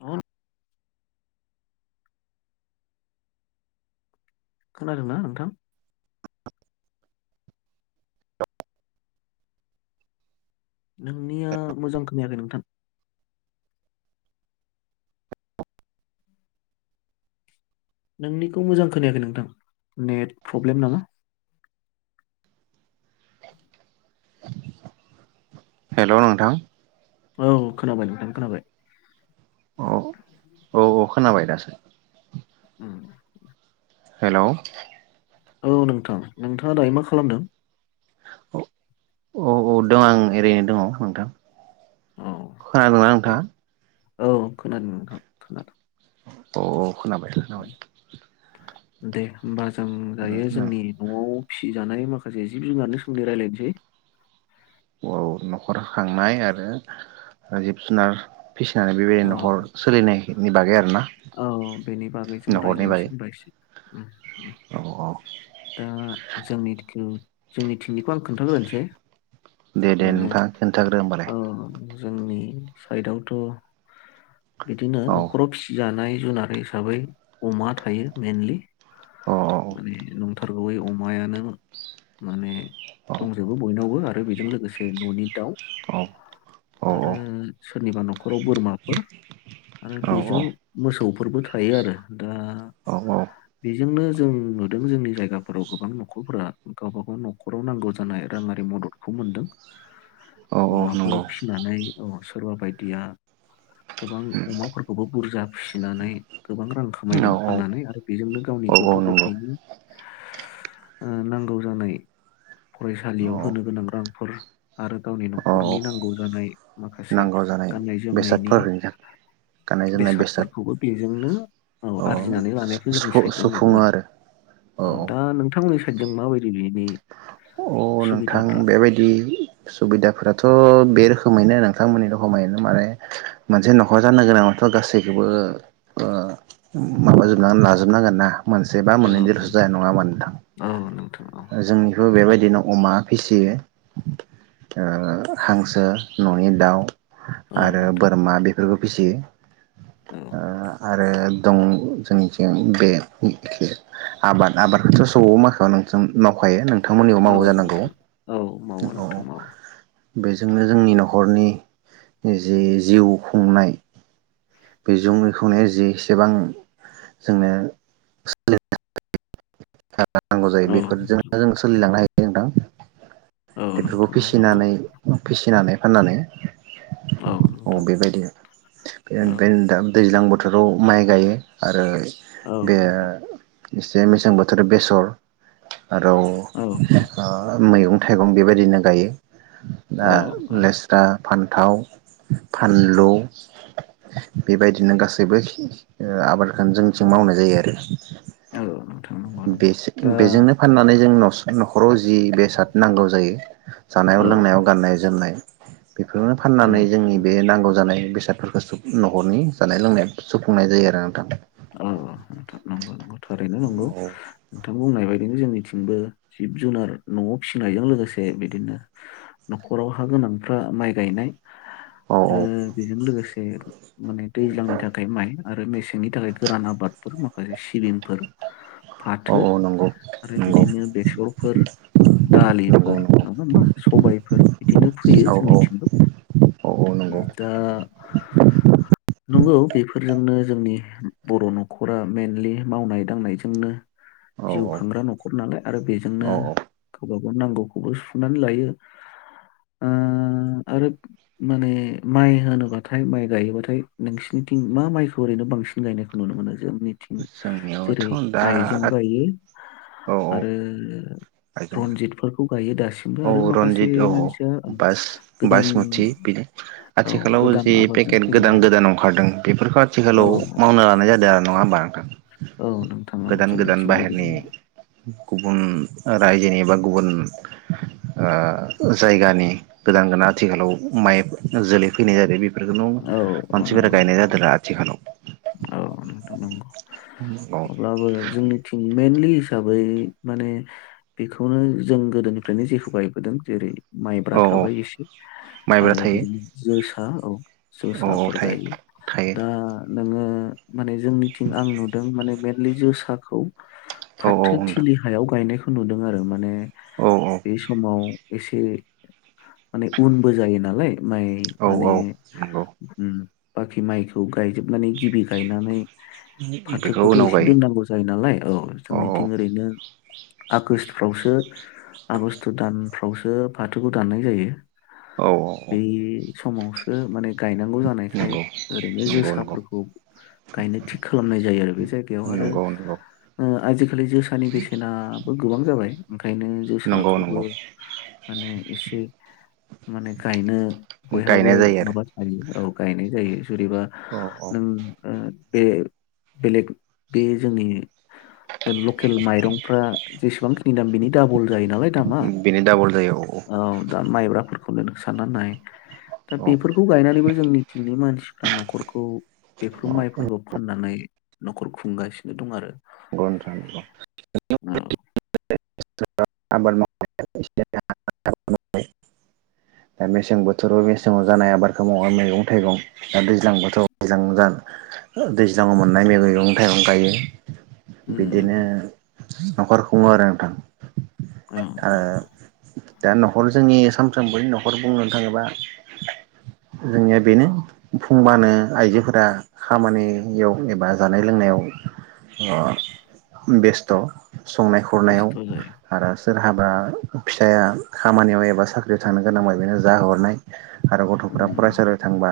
आ खोनादोंना नोंथां नोंनिया मोजां खोनायाखै नोंथां नोंनिखौ मोजां खोनायाखै नोंथां नेट प्रब्लेम नामा हेलौ नोंथां औ खोनाबाय नोंथां खोनाबाय औ औ औ खोबाय दासो उ हेलौ औ नोंथां नोंथाङा दायो मा खालामदों औ औ औ दं आं ओरैनो दङ नोंथां औ खोनादोंना दे नोंथाङा औ खोनादों नोंथां खोनादों औ औ खोनाबाय खोनाबाय दे बास जों दायो जोंनि नआव फिसिजानाय माखासे जिब जुनारनि सोमदै रायजलायनोसै औ नखर खांनाय आरो जिब जुनार फिसिनानै औ बेबायदिनो नखर सोलिनाय खिनि बागायै आरो ना औ बेनि बागै जों रायज्लायनोसै होनबायसै उ औ दा जोंनि खिं जोंनि थिंनिखौ आं खोन्थाग्रोनसै दे दे नोंथां खोन्थाग्रो होमबालाय जोंनि साइदआवथ' बिदिनो औ न'खराव फिसि जानाय जुनार हिसाबै अमा थायो मेइनलि औ माने न अमायानो माने औ दंजोबो बयनावबो आरो आरो बेजों लोगोसे न'नि दाउ औ आरो सोरनिबा न'खराव बोरमाफोर आरो औ बेजों मोसौफोरबो थायो आरो दा औ बेजोंनो जों नुदों जोंनि जायगाफोराव गोबां न'खरफोरा गावबा गाव न'खराव नांगौ जानाय राङारि मददखौ मोनदों औ औ अमाफोर नंगौ फिनानै औ सोरबा बायदिया गोबां अमाफोरखौबो बुरजा फिसिनानै गोबां रां औ खामायदों औ फाननानै आरो बेजोंनो गावनि औ गथ' नंगौ गथायाइनि नांगौ जानाय औ फरायसालियाव होनो गोनां रांफोर आरो गावनि औ न'खरनि नांगौ जानाय माखासे नांगौ जानाय गाननाय जोमनायनि बेसादफोर हैगोन गाननाय जोमनाय बेसाद बेसादफोरखौबो बेजोंनो औ अ आरजिनानै लानायखौ जोंनि साइदजों नुदों आरो औ दा नोंथ नोंथां मोननि साइडजों माबायदि बिनि नोंथां बेबायदि सुबिदाफोराथ' बे रोखोमैनो नोंथांमोननि रखोमैोन माने मोनसे न'खर जानो गोनाङथ' गासैखौबो माबाजोब लाजोबनांगोन ना मोनसे बा औ मोननै देरसो जाया नोंथां नङा मा नोंथां औ नोंथां औ जोंनिफ्रायबो बेबायदि दि नाव अमा फिसियो ओ हांसो न'नि दाउ औ आरो नोंथां बोरमा बे बेफोरखौ औ फिसियो आरो दं जोंनिथि बेखे आबाद आबादखौथ' स माखायाव नों मावखायो नों नोंथांमोननियाव औ मावो जानांगौ नोंथां औ मावो औ नोंथां मावो बेजोंनो जोंनि न'खरनि जि जिउ खुंनाय [unintelligible] नांगौ जायो औ बेफोरजोंनो जों सोलिलांनो हायो औ [unintelligible] बेफोरखौ नोंथां औ नंगौ फिसिनानै फिसिनानै फाननानै औ बेबायदि औ दा दैज्लां बोथोराव माइ गायो आरो औ बे नोंथां एसे मेसें बो बेसर आरो औ ओ मैगं थाइगं बेबायदिनो गायो औ दा औ लेस्रा फान्थाव फानलु बेबायदिनो गासैबो आबादखौनो जोंथिं मावनाय जायो आरो औ नंगौ बे नंगौ दा बेजोंनो फाननानै जों न'खराव जि बेसाद नांगौ जायो जानायाव औ लोंनायाव गाननाय जोमनाय [inaudible] बेफोरनो औ फाननानै जोंनि बे नांगौ जानाय बेसादफोरखौ न'खरनि जानाय लोंनायाव सुफुंनाय जायो आरो नोंथां अ हथ नंगौ नंगौ थारैनो नौगौ नोंथां बुंनाय बायदि बेनो जोंनिथिंबो जिब जुनार न'आव फिसिनायजों लोगोसे बिदिनो न'खराव हा गोनांफ्रा माइ गायनाय औ आरो औ बेजों लोगोसे [unintelligible] माने दैज्लांनि थाखाय माइ आरो मेसेंनि थाखाय गोरान आबादफोर माखासे सिबिंफोर फाथो औ औ नंगौ आरो नंगौ बिदिनो बेसरफोर नंगौ दालिफोर नङा नंगौ होमबा सबायफोर बिदिनो फैयो औ जोंनिथिंबो औ औ नंगौ दा नंगौ बेफोरजोंनो जोंनि बर' न'खरा मेइेनलि मावनाय दांनायजोंनो औ जिउ औ खांग्रा न'खर नालाय आरो बेजोंनो औ गावबा गा नांगौखौबो सुनानै लायो ओ आरो माने माइ होनोबाथाय माइ गायोबाथाय नोंसिनिथिं मा माइखौ ओरैनो बांसिन गायनायखौ नुनो मोनो जों थि जेरै जोंनियावथ' आइजं दा गायो औ औ आरो आइजोंबो रनजितफोरखौ गायो दासिमबो औ आरो माखासे रन्जित औ औ मानसिया ओ, बास गोदान बासमति बिदि औ आथिखालाव गोदान जि आबादजों पेकेट गोदान फैनाय गोदान ओंखारदों बेफोरखौ औ आथिखालाव मावनो लानाय जादों नङा होनबा औ नोंथां औ गोदान गोदान जोंनिथिंबो बाहेरनि बिदिनो गुबुन रायजोनि बा गुबुन ओ जायगानि गोदान गोदान आथिखालाव माइ जोलै फैनाय जादों बे बेफोरखौ औ औ मानसिफोरा नंगौ गायनाय नोंथां जादों आरो आथिखालाव औ नोंथां नंगौ औ अब्लाबो जोंनि टिम मइेनलि हिसाबै माने बेखौनो जों गोदोनिफ्रायनो जेखौ बायबोदों जेरै माइब्रा औ औ थाबाय एसे माइब्रा आरो थायो बिदिनो जो हो औ औ औ जसाफोर थायो गायो थायो दा नोङो माने जोंनिथिं आं नुदों माने मेनलि जोसाखौ औ औ फाथो नोंथां थिलि हायाव गायनायखौ नुदों आरो माने औ औ बे समाव एसे माने उनबो जायो नालाय। माय औ माने औ नंगौ ओं बाखि माइखौ गायजोबनानै गिबि गायनानै बेखौ फाथोखौथ उनाव एसे गायो दोननांगौ जायो नालाय औ जोंनिथिं ओरैनो आगष्ट फ्रावसो आगष्ट दान फ्रावसो फाथोखौ दाननाय जायो। औ बे समावसो माने गायनांगौ जानायखाय नंगौ ओरैनो नंगौ नंगौ जोसाफोरखौ गायनो थिग खालामनाय जायो आरो बे जाय नंगौ नंगौ। आजि खालि जोसानि बेसेनाबो गोबां जाबाय। ओंखायनो नंगौ जोसाखौबो नंगौ माने एसे माने गायनो बयहाबो गायनाय जायो आरो माबा थायो औ गायनाय जायो। जेनेबा औ औ नों ओ बे बेलेग बे जोंनि लकेल माइरंफ्रा जेसेबांखिनि दाम बेनि दाबल जायो नालाय दामा बेनो डाबल जायो औ दा माइब्राफोर अब्ला नों साननानै नाय दा औ बेफोरखौ गायनानैबो जोंनि थिंनि मानसिफ्रा न'खरखौ बेफोर औ माइफोरखौ फाननानै न'खरखौ खुंगासिनो दं आरो। औ [inaudible] आबाद मावनाय [inaudible] दा मेसें बोथोराव मेसेंङाव जानाय आबादखौ मावा मैगं थाइगं दा दैज्लां बोथोराव दैज्लां दैज्लाङाव मोननाय मैगं थाइगं गायो। उम बिदिनो। नोंथां नखर खुङो आरो नोंथां। औ औ दा नखर जोंनि। सानफ्रामबोनि नखर बुंनो थाङोबा जोंनिया बेनो फुंबानो आइजोफोरा खामानियाव एबा जानाय लोंनायाव। बेस्थ संनाय खुरनायाव बेस्थ' जायो आरो सोर हाबा फिसाया खामानियाव एबा साख्रियाव थांनो गोनांबा बेनो जाहरनाय आरो गथ'फ्रा उम फरायसालियाव थांबा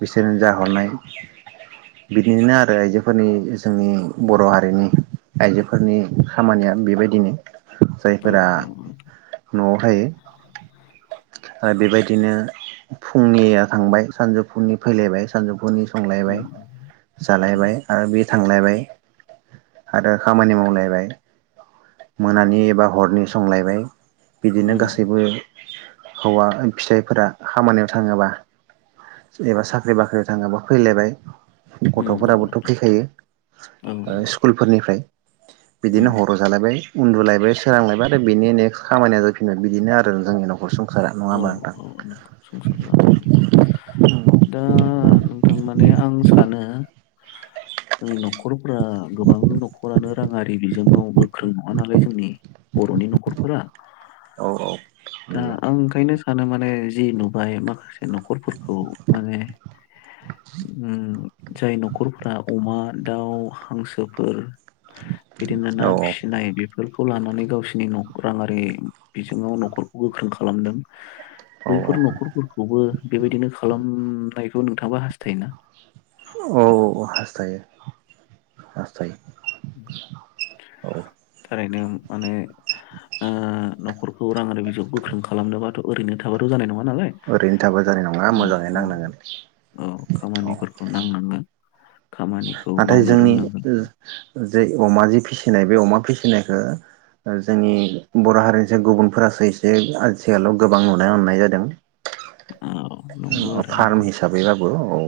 बिसोरनो जाहरनाय बिदिनो आरो आइजोफोरनि जोंनि बर' हारिनि आइजोफोरनि खामानिया बेबायदिनो औ जायफोरा नंगौ नोंथां न'आव थायो ओ बेबायदि दिनो फुंनिया थांबाय सानजौफुनि फैलायबाय सानजौफुनि संलायबाय उम उम जालायबाय आरो बे थांलायबाय आरो खामानि मावलायबाय मोनानि एबा हरनि संलायबाय बिदिनो उम गासैबो हौवा फिसाइफोरा खामानियाव थाङोबा सोरनियाबा साख्रि बाख्रियाव थाङोबा फैलायबाय उम नंगौ गथ'फोराबोथ' नोंथां फैखायो औ ओ नंगौ स्कुलफोरनिफ्राय उम बिदिनो हर जालायबाय उन्दुलायबाय सोरांलायबाय आरो बेनि नेक्स्ट खामानिया जाफिनगोन बिदिनो आरो जोंनि न औ औ नोंथां संसार जानायनि औ दा नोंथां माने आं सानो जोंनि न'खरफोरा गोबां न'खरानो राङारि बिजोङाव गोख्रों नङा नालाय जोंनि बर'नि न'खरफोरा औ औ दा नंगौ आं ओंखायनो सानो माने जि नुबाय माखासे न'खरफोरखौ माने ओम जाय न'खरफोरा अमा दाउ हांसोफोर बिदिनो ना औ फिसिनाय बेफ बेफोरखौ लानानै गावसोरनि नखौ राङारि बिजोङाव न'खर गोख्रों खालामदों औ बैफोर न'खरफोरखौबो बेबायदिनो खालामनायखौ नोंथाङा हास्थायोना औ हास्थायो हास्थायो औ थारैनो माने ओ न'खरखौ रां आरि बिजौ गोख्रों खालामनोबाथ' ओरैनो थाबाथ' जानाय नङा नालाय ओरैनो थाबा जानाय नङा औ मोजाङै औ नांनांगोन औ औ खामानिफोरखौ नांनांगोन खामानिखौ नाथाय मावनो जोंनि रोंनांगोन ओम। जे अमा जे फिसिनाय बे अमा फिसिनायखोओ, जोंनि बर' हारिनिसाय गुबुनफोरासो एसे आथिखालाव गोबां नुनो मोननाय जादों। औ नंगौ ओम आरो फार्म नंगौ हिसाबैबाबो औ।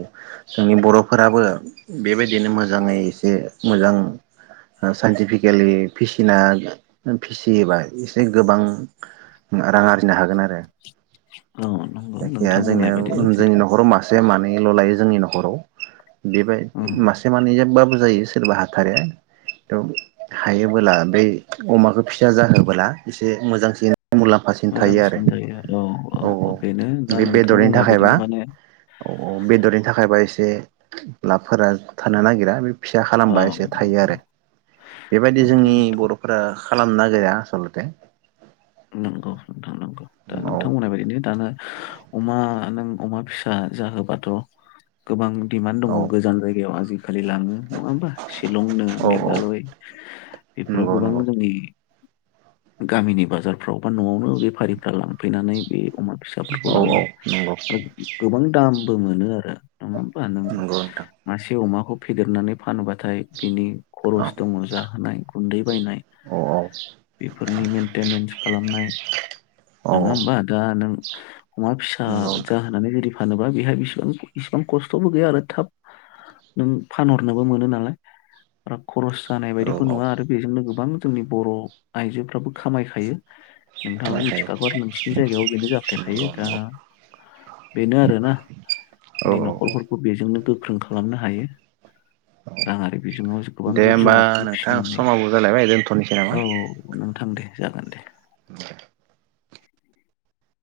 जोंनि बर'फोराबो। बेबायदिनो मोजाङै एसे, मोजां साइन्टिफिकेलि फिसिना फिसियोबा एसे गोबां रां आरजिनो हागोन आरो। औ नंगौ जायखिजाया नोंथां जोंनिया बुंनाय बायदिनो जोंनि जेरै न'खराव मासे मानैल' लायो जोंनि न'ख। बर' देबाय औ मासे मानै जोनबाबो। जायो सोरबा हाथारो थ हायोबोला बै अमाखौ फिसा जाहोबोला एसे मोजांसिन। मुलाम्फासिन थायो आरो मोजांसिन जायो औ औ। बेनो दा बे नोंथां बेदरनि बुंनाय थाखायबा, बायदिनो माने औ औ बेदरनि थाखायबा एसे बे लाबफोरा थानो नागिरा बे फिसा औ खालामबा एसे थायो आरो, बेबायदि नंगौ जोंनि नोंथां बर'फोरा। खालामनागिरा आसलथे। नोंगौ। थांनांगौ दा औ नोंथां बुंनायबादिनो दाना। अमा नों अमा फिसा जाहोबाथ' गोबां। दिमान दङ औ गोजान जायगायाव आजिखाष खालि लाङो नङा होमबा? शिलंनो औ मेघालय बेफोराव नंगौ गोबां नंगौ जोंनि गामिनि बाजार फ्रावबा न'आवनो बेफारिफ्रा लांफैनानै बे अमा फिसाफोरखौ औ लाङो नंगौ आरो गोबां दाम। बो मोनो आरो। नङा होमबा नों नंगौ नोंथां मासे अमाखौ। खौ फेदेरनानै फानोबा नाथाय बिनि औ खरस दङ जाहोनाय। गुनदै बायनाय औ औ बेफोरनि मेनटेनेन्स नाय औ नङा होमबा दा नों अमा फिसा नंगौ नोंथां जाहोनानै दि फानोबा बेहा बिसिबां इसिबां खस्थ'बो गैया आरो थाब, नों फानहरनोबो मोनो नालाय। खरस जानाय औ बायदिखौ औ नुवा आरो बेजोंनो गोबां जोंनि बर' आइजोफ्राबो खामायखायो। नोंथाङाबो खोनाखायो मिथिखागौ, आरो नोंसिनि जायगायाव बेनो जाबाय थाखायो नंगौ दा नंगौ बेनो आरोना औ जोंनि औ औ न'खरफोरखौ बेजोंनो गोख्रों खालामनो हा हायो राङारि बिजोङाव जो गोबां दे जिब होमबा जुनारफोर नोंथां फिसिनानै समाबो जालायबाय दोनथ'नोसै औ नामा? औ ओं दे जागोन दे [inaudible] [inaudible]